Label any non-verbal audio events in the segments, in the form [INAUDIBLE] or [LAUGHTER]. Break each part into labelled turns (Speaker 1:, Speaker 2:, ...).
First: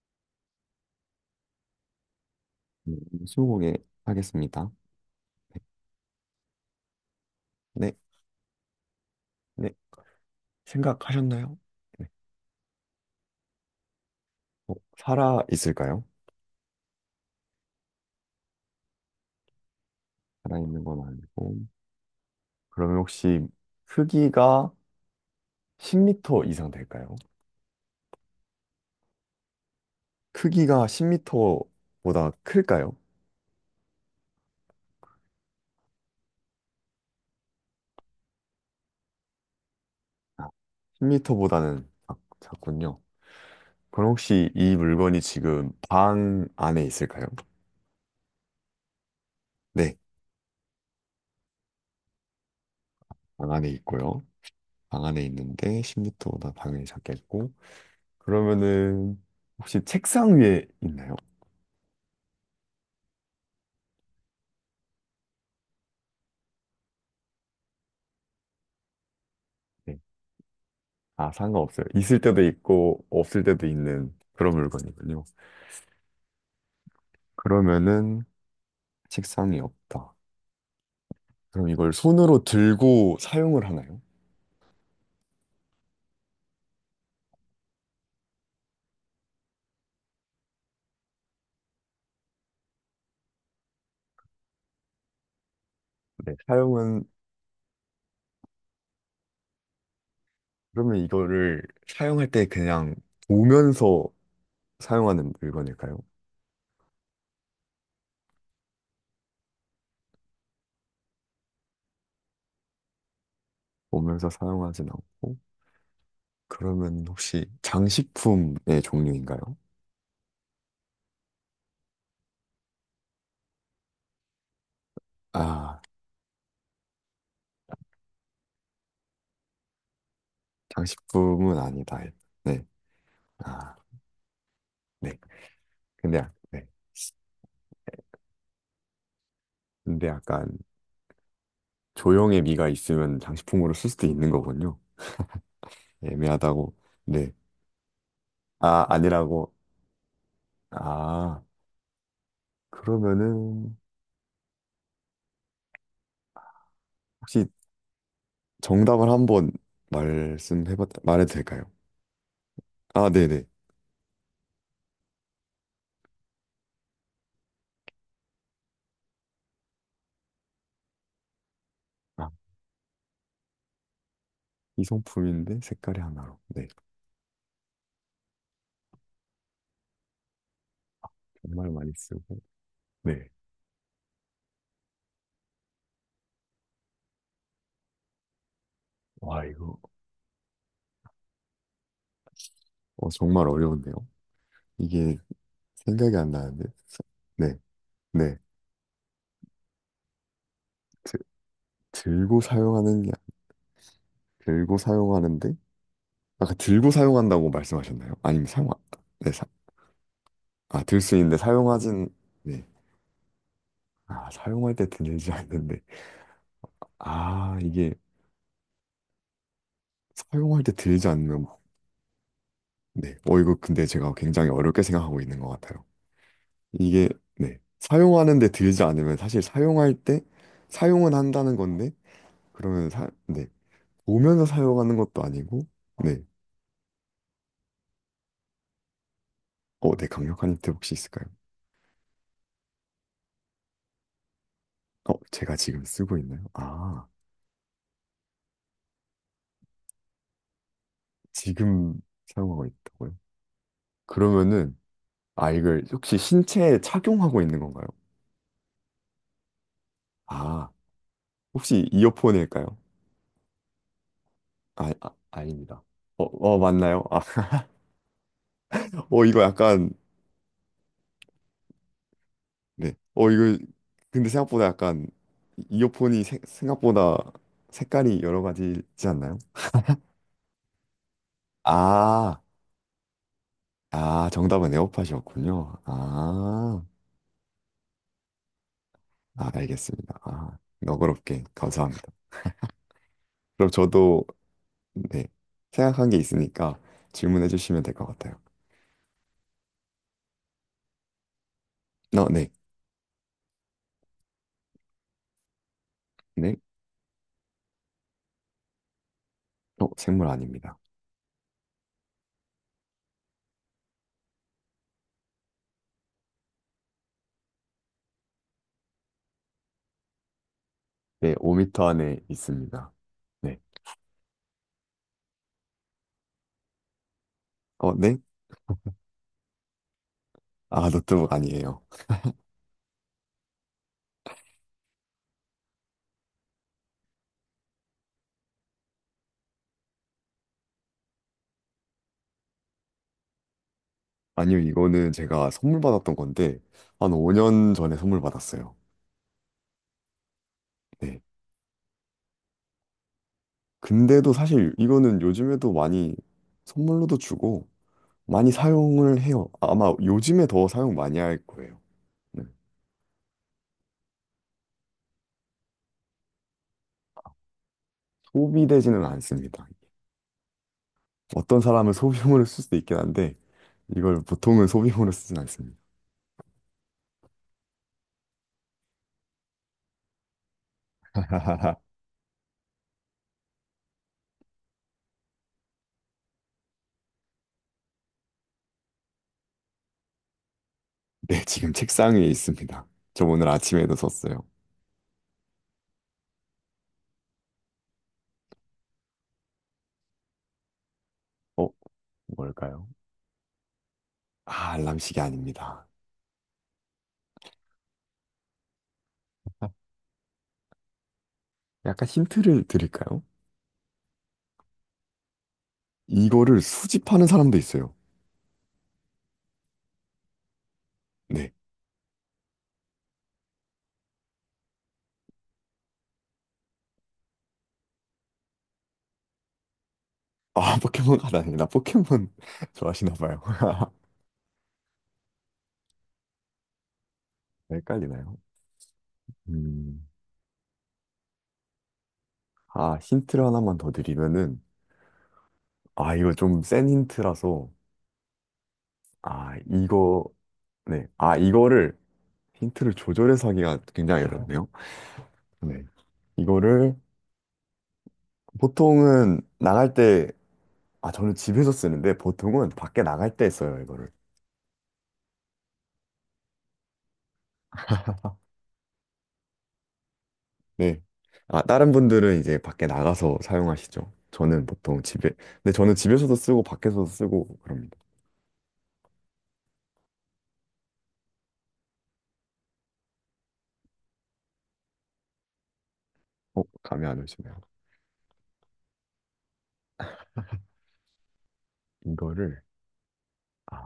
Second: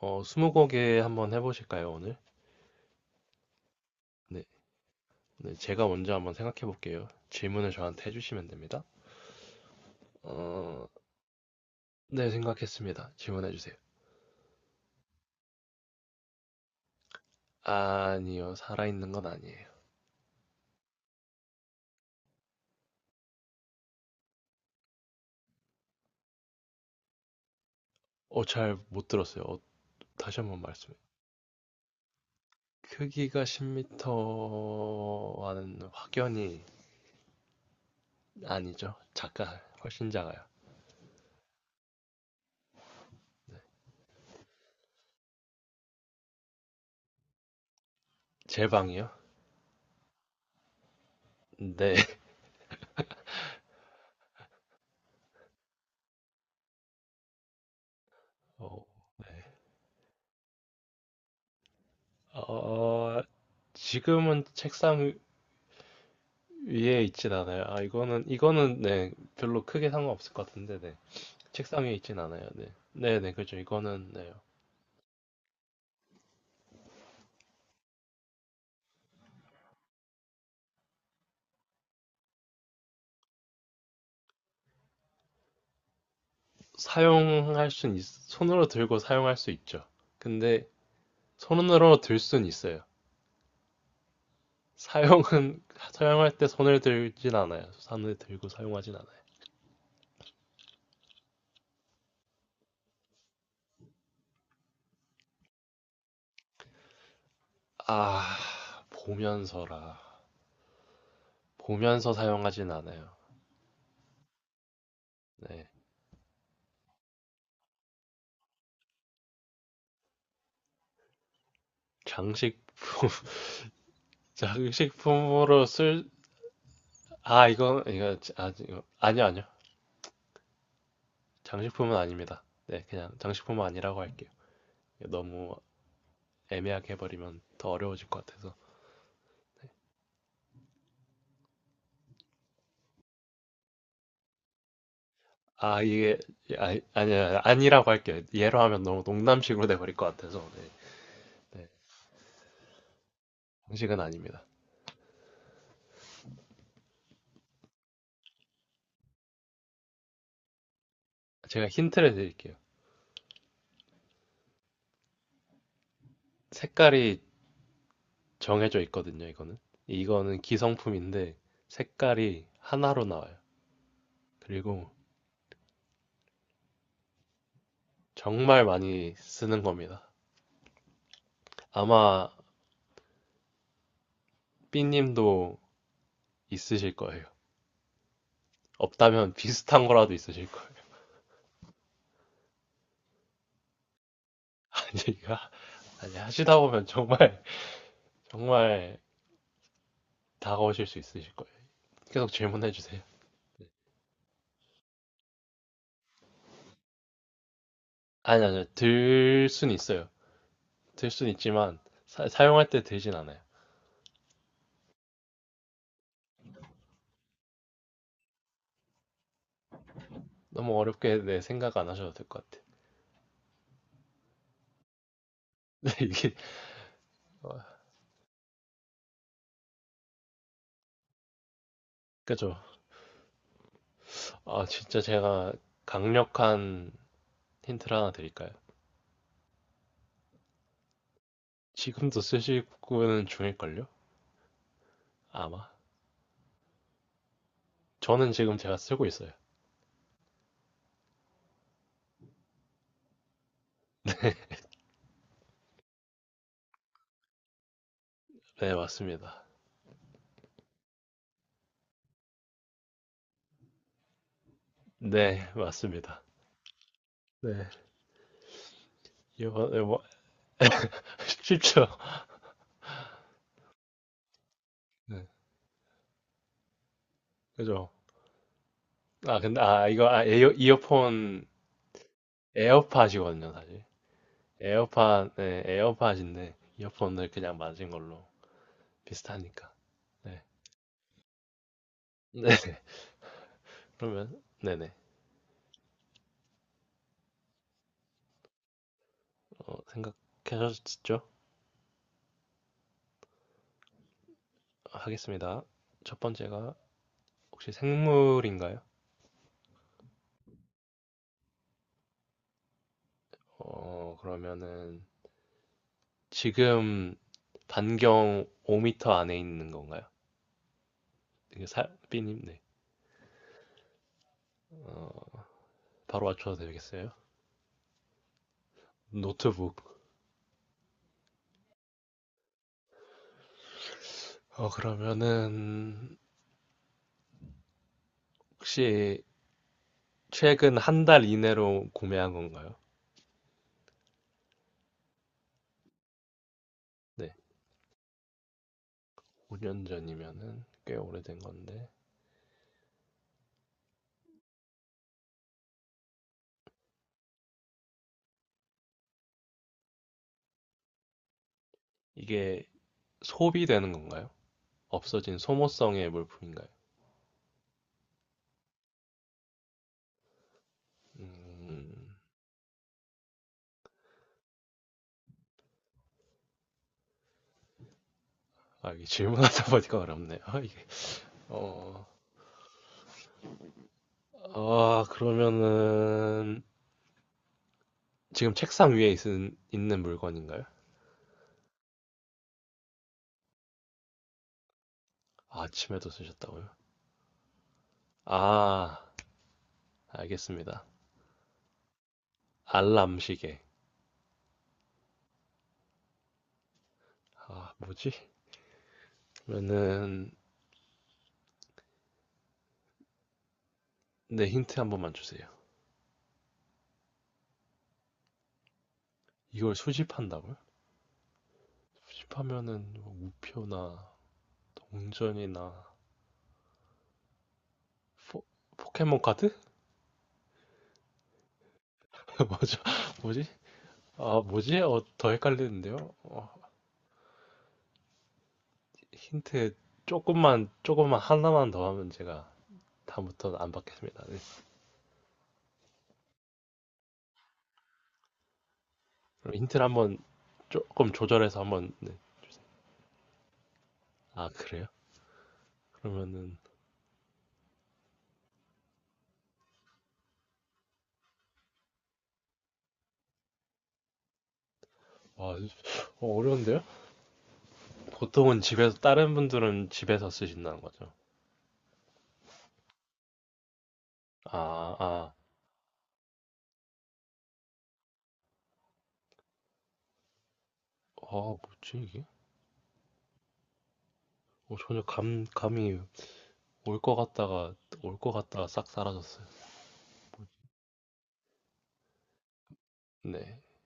Speaker 1: 스무고개 한번 해보실까요, 오늘?
Speaker 2: 네, 스무고개
Speaker 1: 네.
Speaker 2: 하겠습니다.
Speaker 1: 네, 제가 먼저 한번 생각해 볼게요. 질문을
Speaker 2: 네,
Speaker 1: 저한테 해주시면 됩니다.
Speaker 2: 네,
Speaker 1: 어,
Speaker 2: 생각하셨나요? 네.
Speaker 1: 네, 생각했습니다. 질문해 주세요.
Speaker 2: 살아 있을까요?
Speaker 1: 아니요, 살아있는 건 아니에요.
Speaker 2: 살아 있는 건 아니고. 그러면 혹시 크기가 10m 이상 될까요?
Speaker 1: 잘 못 들었어요. 다시 한번
Speaker 2: 크기가
Speaker 1: 말씀해.
Speaker 2: 10m보다 클까요?
Speaker 1: 크기가 10m와는 확연히 아니죠. 작아, 훨씬 작아요.
Speaker 2: 아, 10m보다는 작군요. 그럼 혹시 이 물건이 지금 방 안에 있을까요?
Speaker 1: 제 방이요?
Speaker 2: 네,
Speaker 1: 네. [LAUGHS]
Speaker 2: 방 안에 있고요. 방 안에 있는데 10m보다 당연히 작겠고.
Speaker 1: 어,
Speaker 2: 그러면은
Speaker 1: 네.
Speaker 2: 혹시 책상 위에 있나요?
Speaker 1: 어, 지금은 책상 위에 있진 않아요. 아, 이거는, 네, 별로 크게
Speaker 2: 네.
Speaker 1: 상관없을 것 같은데, 네.
Speaker 2: 아,
Speaker 1: 책상
Speaker 2: 상관없어요.
Speaker 1: 위에 있진
Speaker 2: 있을 때도
Speaker 1: 않아요, 네.
Speaker 2: 있고,
Speaker 1: 네네,
Speaker 2: 없을
Speaker 1: 그렇죠.
Speaker 2: 때도
Speaker 1: 이거는,
Speaker 2: 있는
Speaker 1: 네.
Speaker 2: 그런 물건이군요. 그러면은 책상이 없다. 그럼 이걸 손으로 들고 사용을 하나요?
Speaker 1: 손으로 들고 사용할 수 있죠. 근데, 손으로 들 순 있어요. 사용은, [LAUGHS]
Speaker 2: 네,
Speaker 1: 사용할 때 손을
Speaker 2: 사용은,
Speaker 1: 들진 않아요. 손을 들고 사용하진 않아요.
Speaker 2: 그러면 이거를 사용할 때 그냥 보면서 사용하는 물건일까요?
Speaker 1: 아, 보면서라. 보면서 사용하진 않아요.
Speaker 2: 보면서 사용하진 않고,
Speaker 1: 네.
Speaker 2: 그러면 혹시 장식품의 종류인가요?
Speaker 1: 장식품, [LAUGHS] 장식품으로
Speaker 2: 아,
Speaker 1: 쓸, 아, 아, 이거, 아니요, 아니요.
Speaker 2: 장식품은
Speaker 1: 장식품은
Speaker 2: 아니다.
Speaker 1: 아닙니다.
Speaker 2: 네.
Speaker 1: 네, 그냥 장식품은
Speaker 2: 아,
Speaker 1: 아니라고 할게요.
Speaker 2: 네.
Speaker 1: 너무
Speaker 2: 근데, 네.
Speaker 1: 애매하게 해버리면 더 어려워질 것 같아서. 네.
Speaker 2: 근데 약간 조형의 미가 있으면 장식품으로 쓸 수도 있는 거군요.
Speaker 1: 아, 이게,
Speaker 2: 애매하다고.
Speaker 1: 아,
Speaker 2: 네.
Speaker 1: 아니야, 아니라고 할게요. 예로 하면
Speaker 2: 아,
Speaker 1: 너무
Speaker 2: 아니라고.
Speaker 1: 농담식으로 돼버릴 것 같아서. 네,
Speaker 2: 아,
Speaker 1: 네,
Speaker 2: 그러면은
Speaker 1: 장식은 아닙니다.
Speaker 2: 혹시 정답을 한번 말씀해 봐 말해도 될까요?
Speaker 1: 제가 힌트를 드릴게요.
Speaker 2: 아, 네네.
Speaker 1: 색깔이 정해져 있거든요, 이거는. 이거는 기성품인데
Speaker 2: 아,
Speaker 1: 색깔이 하나로 나와요. 그리고
Speaker 2: 이성품인데 색깔이 하나로. 네.
Speaker 1: 정말 많이 쓰는 겁니다.
Speaker 2: 정말 많이
Speaker 1: 아마
Speaker 2: 쓰고. 네.
Speaker 1: 삐님도 있으실 거예요. 없다면
Speaker 2: 와, 이거
Speaker 1: 비슷한 거라도 있으실 거예요.
Speaker 2: 정말 어려운데요.
Speaker 1: [LAUGHS] 이
Speaker 2: 이게
Speaker 1: 가 아니,
Speaker 2: 생각이 안
Speaker 1: 하시다
Speaker 2: 나는데.
Speaker 1: 보면 정말,
Speaker 2: 네.
Speaker 1: [LAUGHS]
Speaker 2: 네.
Speaker 1: 정말 다가오실 수
Speaker 2: 드-
Speaker 1: 있으실 거예요. 계속
Speaker 2: 들고
Speaker 1: 질문해 주세요.
Speaker 2: 사용하는 게 들고 사용하는데 아까 들고 사용한다고 말씀하셨나요?
Speaker 1: 아니,
Speaker 2: 아니면
Speaker 1: 아니요.
Speaker 2: 사용 안- 네,
Speaker 1: 들 순 있어요.
Speaker 2: 아, 들
Speaker 1: 들
Speaker 2: 수
Speaker 1: 순
Speaker 2: 있는데
Speaker 1: 있지만,
Speaker 2: 사용하진, 네.
Speaker 1: 용할때 들진 않아요.
Speaker 2: 아, 사용할 때 들지 않는데. 아, 이게 사용할 때
Speaker 1: 너무
Speaker 2: 들지
Speaker 1: 어렵게 내
Speaker 2: 않는,
Speaker 1: 생각 안 하셔도 될 것 같아요.
Speaker 2: 네. 이거 근데 제가 굉장히 어렵게 생각하고 있는 것
Speaker 1: [LAUGHS]
Speaker 2: 같아요.
Speaker 1: 근데 이게,
Speaker 2: 이게,
Speaker 1: 어,
Speaker 2: 네. 사용하는데 들지 않으면 사실 사용할 때 사용은 한다는 건데,
Speaker 1: 그죠.
Speaker 2: 그러면 네. 보면서
Speaker 1: 아,
Speaker 2: 사용하는
Speaker 1: 진짜
Speaker 2: 것도
Speaker 1: 제가
Speaker 2: 아니고, 네.
Speaker 1: 강력한 힌트를 하나 드릴까요?
Speaker 2: 어, 네. 강력한 힌트 혹시 있을까요?
Speaker 1: 지금도 쓰시고는 중일걸요?
Speaker 2: 제가
Speaker 1: 아마.
Speaker 2: 지금 쓰고 있나요? 아,
Speaker 1: 저는 지금 제가 쓰고 있어요.
Speaker 2: 지금 사용하고 있다고요? 그러면은, 아, 이걸 혹시 신체에 착용하고 있는 건가요?
Speaker 1: 네, 맞습니다.
Speaker 2: 아. 혹시 이어폰일까요? 아,
Speaker 1: 네,
Speaker 2: 아닙니다.
Speaker 1: 맞습니다.
Speaker 2: 어, 맞나요? 아,
Speaker 1: 네.
Speaker 2: [LAUGHS] 이거
Speaker 1: 이번
Speaker 2: 약간,
Speaker 1: 뭐, [LAUGHS] 쉽죠?
Speaker 2: 네. 이거, 근데 생각보다 약간,
Speaker 1: 네,
Speaker 2: 이어폰이 생각보다
Speaker 1: 그죠.
Speaker 2: 색깔이 여러 가지지
Speaker 1: 아,
Speaker 2: 않나요?
Speaker 1: 근데, 아, 이거, 이어폰,
Speaker 2: 아,
Speaker 1: 에어팟이거든요, 사실.
Speaker 2: 아, 정답은
Speaker 1: 에어팟, 네,
Speaker 2: 에어팟이었군요.
Speaker 1: 에어팟인데,
Speaker 2: 아,
Speaker 1: 이어폰을 그냥 맞은 걸로
Speaker 2: 아,
Speaker 1: 비슷하니까.
Speaker 2: 알겠습니다.
Speaker 1: 네.
Speaker 2: 아, 너그럽게 감사합니다.
Speaker 1: 네. [LAUGHS]
Speaker 2: 그럼 저도,
Speaker 1: 그러면, 네네.
Speaker 2: 네. 생각한 게 있으니까 질문해 주시면 될 것 같아요.
Speaker 1: 어, 생각하셨죠?
Speaker 2: 어, 네.
Speaker 1: 하겠습니다. 첫
Speaker 2: 네.
Speaker 1: 번째가, 혹시 생물인가요?
Speaker 2: 생물 아닙니다.
Speaker 1: 그러면은, 지금 반경 5m 안에 있는 건가요?
Speaker 2: 네,
Speaker 1: 이게
Speaker 2: 5m 안에
Speaker 1: 삐님, 네.
Speaker 2: 있습니다. 네.
Speaker 1: 어, 바로 맞춰도 되겠어요?
Speaker 2: 어, 네.
Speaker 1: 노트북.
Speaker 2: 아, 노트북 아니에요.
Speaker 1: 그러면은, 혹시 최근 한 달 이내로 구매한 건가요?
Speaker 2: 아니요, 이거는 제가 선물 받았던 건데, 한
Speaker 1: 네.
Speaker 2: 5년 전에 선물 받았어요.
Speaker 1: 5년 전이면은 꽤
Speaker 2: 네.
Speaker 1: 오래된 건데.
Speaker 2: 근데도 사실 이거는 요즘에도 많이 선물로도 주고, 많이 사용을 해요. 아마 요즘에 더 사용 많이 할 거예요. 네.
Speaker 1: 이게 소비되는 건가요? 없어진 소모성의 물품인가요?
Speaker 2: 소비되지는 않습니다. 어떤 사람은
Speaker 1: 음,
Speaker 2: 소비용으로 쓸 수도 있긴 한데, 이걸 보통은 소비용으로 쓰진 않습니다.
Speaker 1: 아, 이게 질문하다 보니까 어렵네요. [LAUGHS] 이게,
Speaker 2: [LAUGHS]
Speaker 1: 어, 아, 그러면은 지금 책상 위에 있는 물건인가요?
Speaker 2: 네, 지금 책상 위에 있습니다. 저 오늘 아침에도 썼어요.
Speaker 1: 아, 아침에도 쓰셨다고요? 아, 알겠습니다.
Speaker 2: 어, 뭘까요?
Speaker 1: 알람 시계.
Speaker 2: 아, 알람시계 아닙니다.
Speaker 1: 아, 뭐지? 그러면은,
Speaker 2: 약간 힌트를 드릴까요?
Speaker 1: 네, 힌트 한 번만 주세요.
Speaker 2: 이거를 수집하는 사람도 있어요.
Speaker 1: 이걸 수집한다고요?
Speaker 2: 네.
Speaker 1: 수집하면은 뭐 우표나 동전이나 포, 포켓몬 카드?
Speaker 2: 아, 포켓몬 카드 아니라 포켓몬
Speaker 1: [LAUGHS]
Speaker 2: [LAUGHS]
Speaker 1: 뭐죠?
Speaker 2: 좋아하시나 봐요.
Speaker 1: 뭐지?
Speaker 2: [LAUGHS]
Speaker 1: 아, 뭐지? 어, 더 헷갈리는데요? 어,
Speaker 2: 헷갈리나요?
Speaker 1: 힌트
Speaker 2: 음.
Speaker 1: 조금만 하나만 더 하면 제가
Speaker 2: 아, 힌트를
Speaker 1: 다음부터는 안
Speaker 2: 하나만 더
Speaker 1: 받겠습니다. 네.
Speaker 2: 드리면은, 아, 이거 좀 센 힌트라서,
Speaker 1: 그럼
Speaker 2: 아,
Speaker 1: 힌트를 한번
Speaker 2: 이거, 네.
Speaker 1: 조금
Speaker 2: 아,
Speaker 1: 조절해서 한번,
Speaker 2: 이거를,
Speaker 1: 네.
Speaker 2: 힌트를 조절해서 하기가 굉장히
Speaker 1: 아,
Speaker 2: 어렵네요.
Speaker 1: 그래요?
Speaker 2: 네.
Speaker 1: 그러면은,
Speaker 2: 이거를 보통은 나갈 때, 아, 저는 집에서 쓰는데 보통은 밖에 나갈 때 써요,
Speaker 1: 와, 어, 어려운데요? 보통은 집에서, 다른 분들은 집에서 쓰신다는
Speaker 2: 네.
Speaker 1: 거죠.
Speaker 2: 아, 다른 분들은 이제 밖에 나가서 사용하시죠. 저는
Speaker 1: 아,
Speaker 2: 보통 집에,
Speaker 1: 아,
Speaker 2: 근데 저는 집에서도 쓰고 밖에서도 쓰고 그럽니다.
Speaker 1: 아, 뭐지 이게? 어, 전혀 감이 올
Speaker 2: 감이
Speaker 1: 것
Speaker 2: 안 오시네요.
Speaker 1: 같다가 올 것 같다가 싹 사라졌어요.
Speaker 2: 이거를,
Speaker 1: 네.
Speaker 2: 아,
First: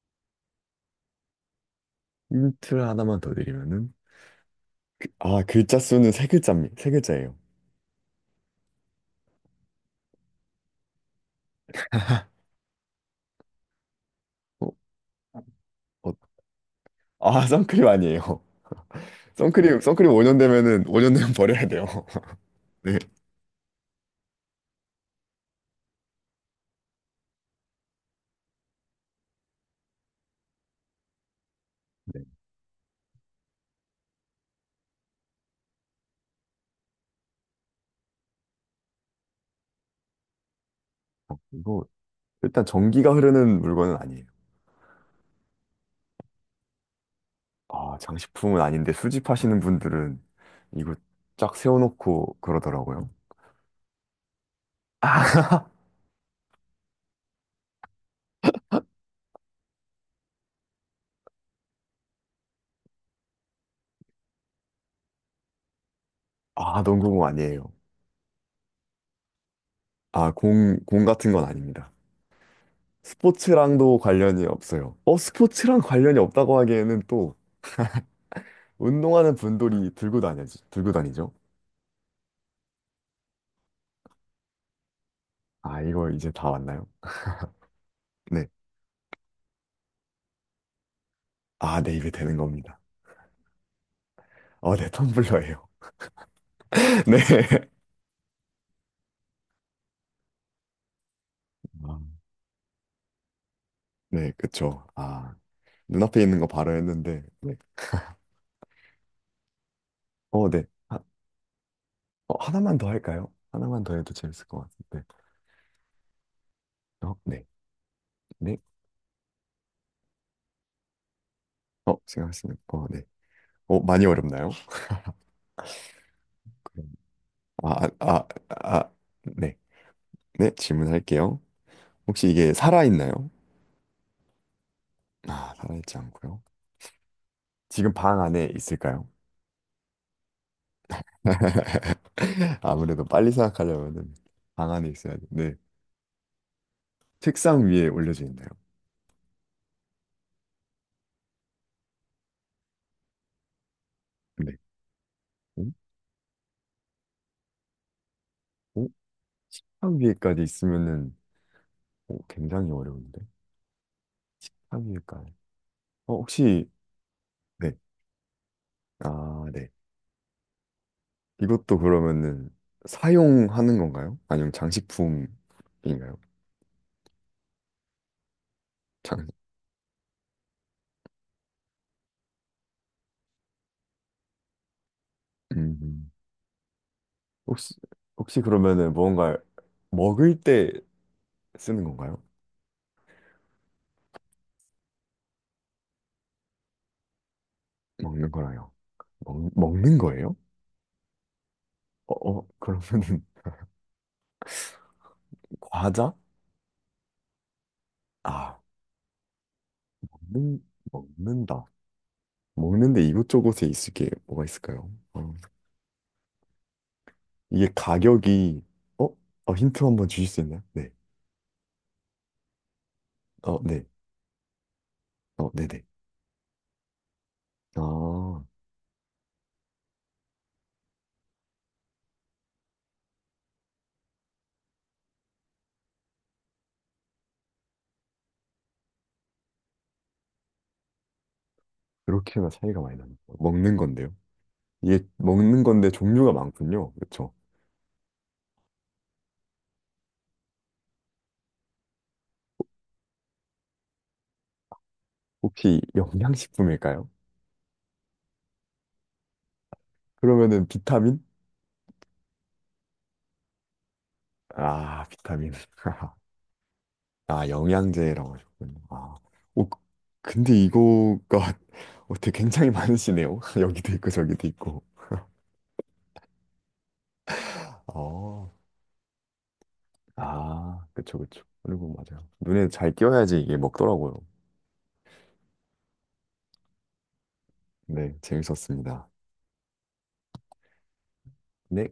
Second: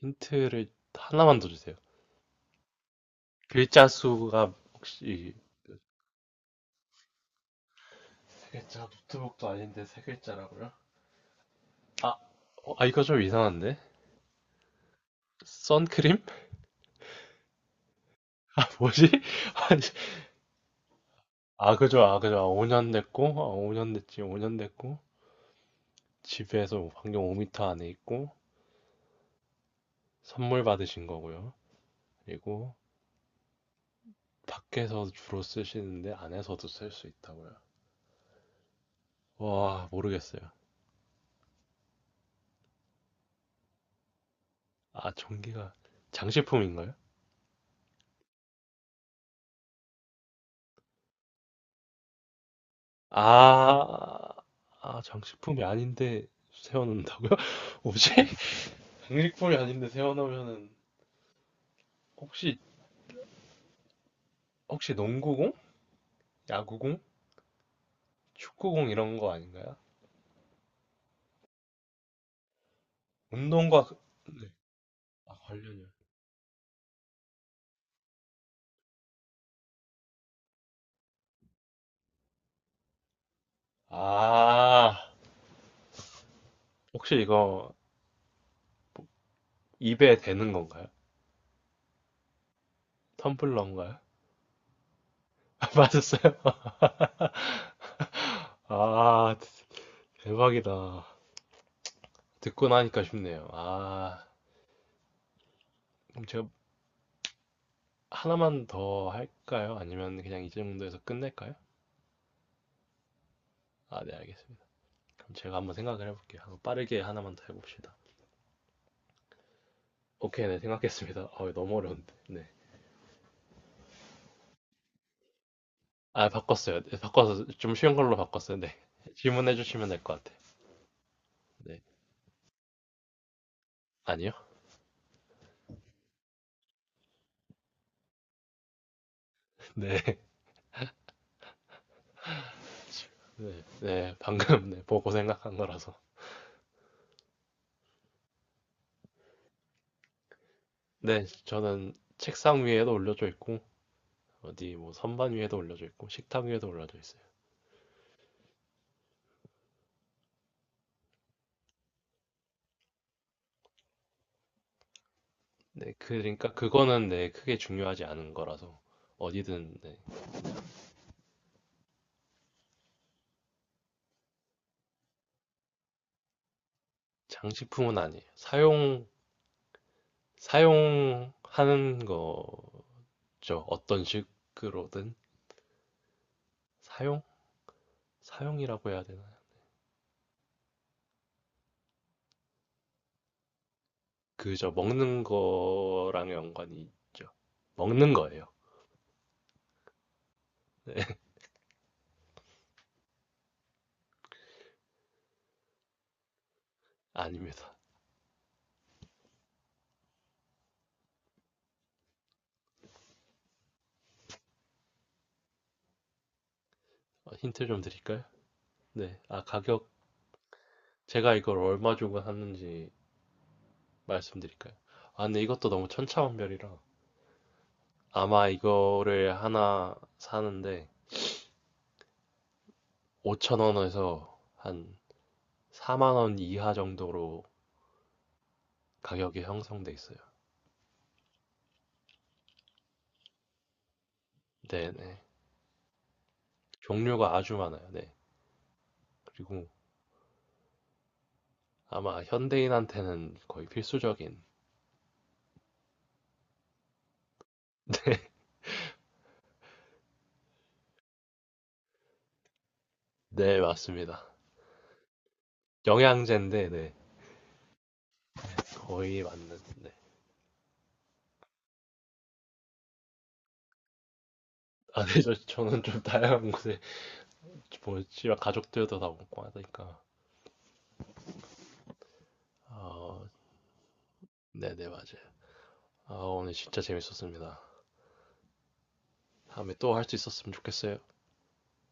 Speaker 1: 힌트를 하나만 더 주세요.
Speaker 2: 힌트 하나만 더
Speaker 1: 글자
Speaker 2: 드리면은,
Speaker 1: 수가 혹시
Speaker 2: 아, 글자 수는 세 글자입니다. 세 글자예요.
Speaker 1: 세 글자 노트북도 아닌데 세 글자라고요? 아, 어, 아 이거 좀 이상한데?
Speaker 2: 어, 어,
Speaker 1: 선크림?
Speaker 2: 아, 선크림 아니에요.
Speaker 1: [LAUGHS] 뭐지?
Speaker 2: [LAUGHS]
Speaker 1: [LAUGHS] 아니,
Speaker 2: 선크림 5년 되면은, 5년 되면 버려야
Speaker 1: 아
Speaker 2: 돼요.
Speaker 1: 그죠 아 그죠 아,
Speaker 2: [LAUGHS]
Speaker 1: 5년
Speaker 2: 네.
Speaker 1: 됐고 아, 5년 됐지 5년 됐고 집에서 반경 5m 안에 있고 선물 받으신 거고요.
Speaker 2: 네.
Speaker 1: 그리고 밖에서 주로 쓰시는데 안에서도 쓸 수 있다고요. 와 모르겠어요.
Speaker 2: 이거, 일단 전기가 흐르는 물건은 아니에요.
Speaker 1: 아 전기가 장식품인가요?
Speaker 2: 아, 장식품은 아닌데 수집하시는 분들은 이거 쫙 세워놓고 그러더라고요.
Speaker 1: 아, 아,
Speaker 2: [LAUGHS]
Speaker 1: 장식품이
Speaker 2: 아,
Speaker 1: 아닌데 세워놓는다고요? [LAUGHS] 뭐지? 장식품이 아닌데 세워놓으면은 혹시 혹시 농구공?
Speaker 2: 아,
Speaker 1: 야구공?
Speaker 2: 농구공 아니에요.
Speaker 1: 축구공 이런 거 아닌가요?
Speaker 2: 아, 공 같은 건 아닙니다.
Speaker 1: 운동과 그-
Speaker 2: 스포츠랑도 관련이 없어요.
Speaker 1: 아,
Speaker 2: 스포츠랑
Speaker 1: 관련이요.
Speaker 2: 관련이 없다고 하기에는 또 운동하는 분들이 들고 다니죠.
Speaker 1: 아,
Speaker 2: 아, 이거 이제 다 왔나요?
Speaker 1: 혹시 이거
Speaker 2: 네.
Speaker 1: 입에 대는 건가요?
Speaker 2: 아, 네, 이게 되는 겁니다.
Speaker 1: 텀블러인가요? [LAUGHS]
Speaker 2: 네, 텀블러예요.
Speaker 1: 아, 맞았어요?
Speaker 2: [LAUGHS] 네.
Speaker 1: [LAUGHS] 아, 대박이다.
Speaker 2: 아,
Speaker 1: 듣고 나니까 쉽네요. 아,
Speaker 2: 네, 그쵸. 아, 눈앞에
Speaker 1: 그럼
Speaker 2: 있는 거
Speaker 1: 제가
Speaker 2: 바로 했는데. 네.
Speaker 1: 하나만 더 할까요? 아니면 그냥
Speaker 2: 어,
Speaker 1: 이
Speaker 2: 네.
Speaker 1: 정도에서 끝낼까요?
Speaker 2: 하나만 더 할까요? 하나만 더
Speaker 1: 아, 네,
Speaker 2: 해도 재밌을 것
Speaker 1: 알겠습니다.
Speaker 2: 같은데.
Speaker 1: 그럼 제가 한번 생각을 해볼게요. 한번 빠르게
Speaker 2: 어,
Speaker 1: 하나만 더
Speaker 2: 네.
Speaker 1: 해봅시다.
Speaker 2: 네.
Speaker 1: 오케이, 네, 생각했습니다. [LAUGHS] 어, 너무 어려운데. 네.
Speaker 2: 생각했습니다. 어, 네. 많이 어렵나요?
Speaker 1: 아, 바꿨어요. 네, 바꿔서 좀
Speaker 2: 아,
Speaker 1: 쉬운 걸로
Speaker 2: 아,
Speaker 1: 바꿨어요. 네.
Speaker 2: 아,
Speaker 1: [LAUGHS] 질문해
Speaker 2: 네.
Speaker 1: 주시면 될 것 같아요.
Speaker 2: 네, 질문할게요.
Speaker 1: 네.
Speaker 2: 혹시 이게 살아있나요?
Speaker 1: 아니요?
Speaker 2: 아, 살아있지 않고요. 지금 방 안에 있을까요?
Speaker 1: [LAUGHS] 네.
Speaker 2: [LAUGHS] 아무래도 빨리
Speaker 1: 네.
Speaker 2: 생각하려면
Speaker 1: 네, 방금
Speaker 2: 방
Speaker 1: 네,
Speaker 2: 안에
Speaker 1: 보고
Speaker 2: 있어야 돼.
Speaker 1: 생각한
Speaker 2: 네.
Speaker 1: 거라서.
Speaker 2: 책상 위에 올려져 있나요?
Speaker 1: 네, 저는 책상 위에도 올려져 있고
Speaker 2: 네.
Speaker 1: 어디 뭐 선반 위에도
Speaker 2: 어?
Speaker 1: 올려져 있고 식탁 위에도 올려져 있어요.
Speaker 2: 어? 책상 위에까지 있으면은 굉장히 어려운데. 책상 위에까지.
Speaker 1: 네, 그러니까
Speaker 2: 혹시
Speaker 1: 그거는 네, 크게
Speaker 2: 네.
Speaker 1: 중요하지 않은 거라서
Speaker 2: 아, 네.
Speaker 1: 어디든 네,
Speaker 2: 이것도 그러면은 사용하는 건가요? 아니면 장식품인가요?
Speaker 1: 장식품은 아니에요.
Speaker 2: 장,
Speaker 1: 사용하는 거 죠 어떤 식으로든
Speaker 2: 음.
Speaker 1: 사용?
Speaker 2: 혹시, 혹시
Speaker 1: 사용이라고
Speaker 2: 그러면은
Speaker 1: 해야 되나요?
Speaker 2: 뭔가 먹을 때 쓰는 건가요?
Speaker 1: 그저 먹는 거랑 연관이 있죠. 먹는
Speaker 2: 먹는
Speaker 1: 거예요.
Speaker 2: 거라요. 먹는 거예요? 어, 그러면은 [LAUGHS] 과자?
Speaker 1: 아닙니다.
Speaker 2: 아, 먹는, 먹는다. 먹는데 이곳저곳에 있을 게 뭐가 있을까요?
Speaker 1: 어, 힌트
Speaker 2: 이게
Speaker 1: 좀 드릴까요?
Speaker 2: 가격이, 어?
Speaker 1: 네. 아,
Speaker 2: 힌트
Speaker 1: 가격.
Speaker 2: 한번 주실 수 있나요? 네.
Speaker 1: 제가 이걸 얼마 주고 샀는지
Speaker 2: 어, 네.
Speaker 1: 말씀드릴까요? 아, 근데
Speaker 2: 어,
Speaker 1: 이것도
Speaker 2: 네네.
Speaker 1: 너무 천차만별이라.
Speaker 2: 아,
Speaker 1: 아마 이거를 하나 사는데 5천원에서 한 4만 원 이하 정도로 가격이 형성돼 있어요.
Speaker 2: 그렇게나 차이가 많이 나는 거예요. 먹는 건데요. 이게
Speaker 1: 네네.
Speaker 2: 먹는 건데 종류가 많군요. 그렇죠?
Speaker 1: 종류가 아주 많아요. 네. 그리고 아마 현대인한테는 거의 필수적인.
Speaker 2: 혹시 영양식품일까요? 그러면은 비타민?
Speaker 1: 네, 맞습니다.
Speaker 2: 아, 비타민. [LAUGHS]
Speaker 1: 영양제인데, 네,
Speaker 2: 아, 영양제라고 하셨군요. 아,
Speaker 1: 거의 맞는.
Speaker 2: 오,
Speaker 1: 네.
Speaker 2: 근데 이거가 [LAUGHS] 어떻게 굉장히 많으시네요. [LAUGHS] 여기도 있고 저기도 있고.
Speaker 1: 아, 네,
Speaker 2: [LAUGHS]
Speaker 1: 저는 좀 다양한 곳에, 뭐, 씨발,
Speaker 2: 어,
Speaker 1: 가족들도 다 먹고 하니까.
Speaker 2: 아, 그쵸, 그쵸. 그리고 맞아요. 눈에 잘
Speaker 1: 어,
Speaker 2: 띄어야지 이게 먹더라고요.
Speaker 1: 네네, 맞아요. 아, 오늘 진짜 재밌었습니다.
Speaker 2: 네, 재밌었습니다.
Speaker 1: 다음에 또 할 수 있었으면 좋겠어요.
Speaker 2: 네.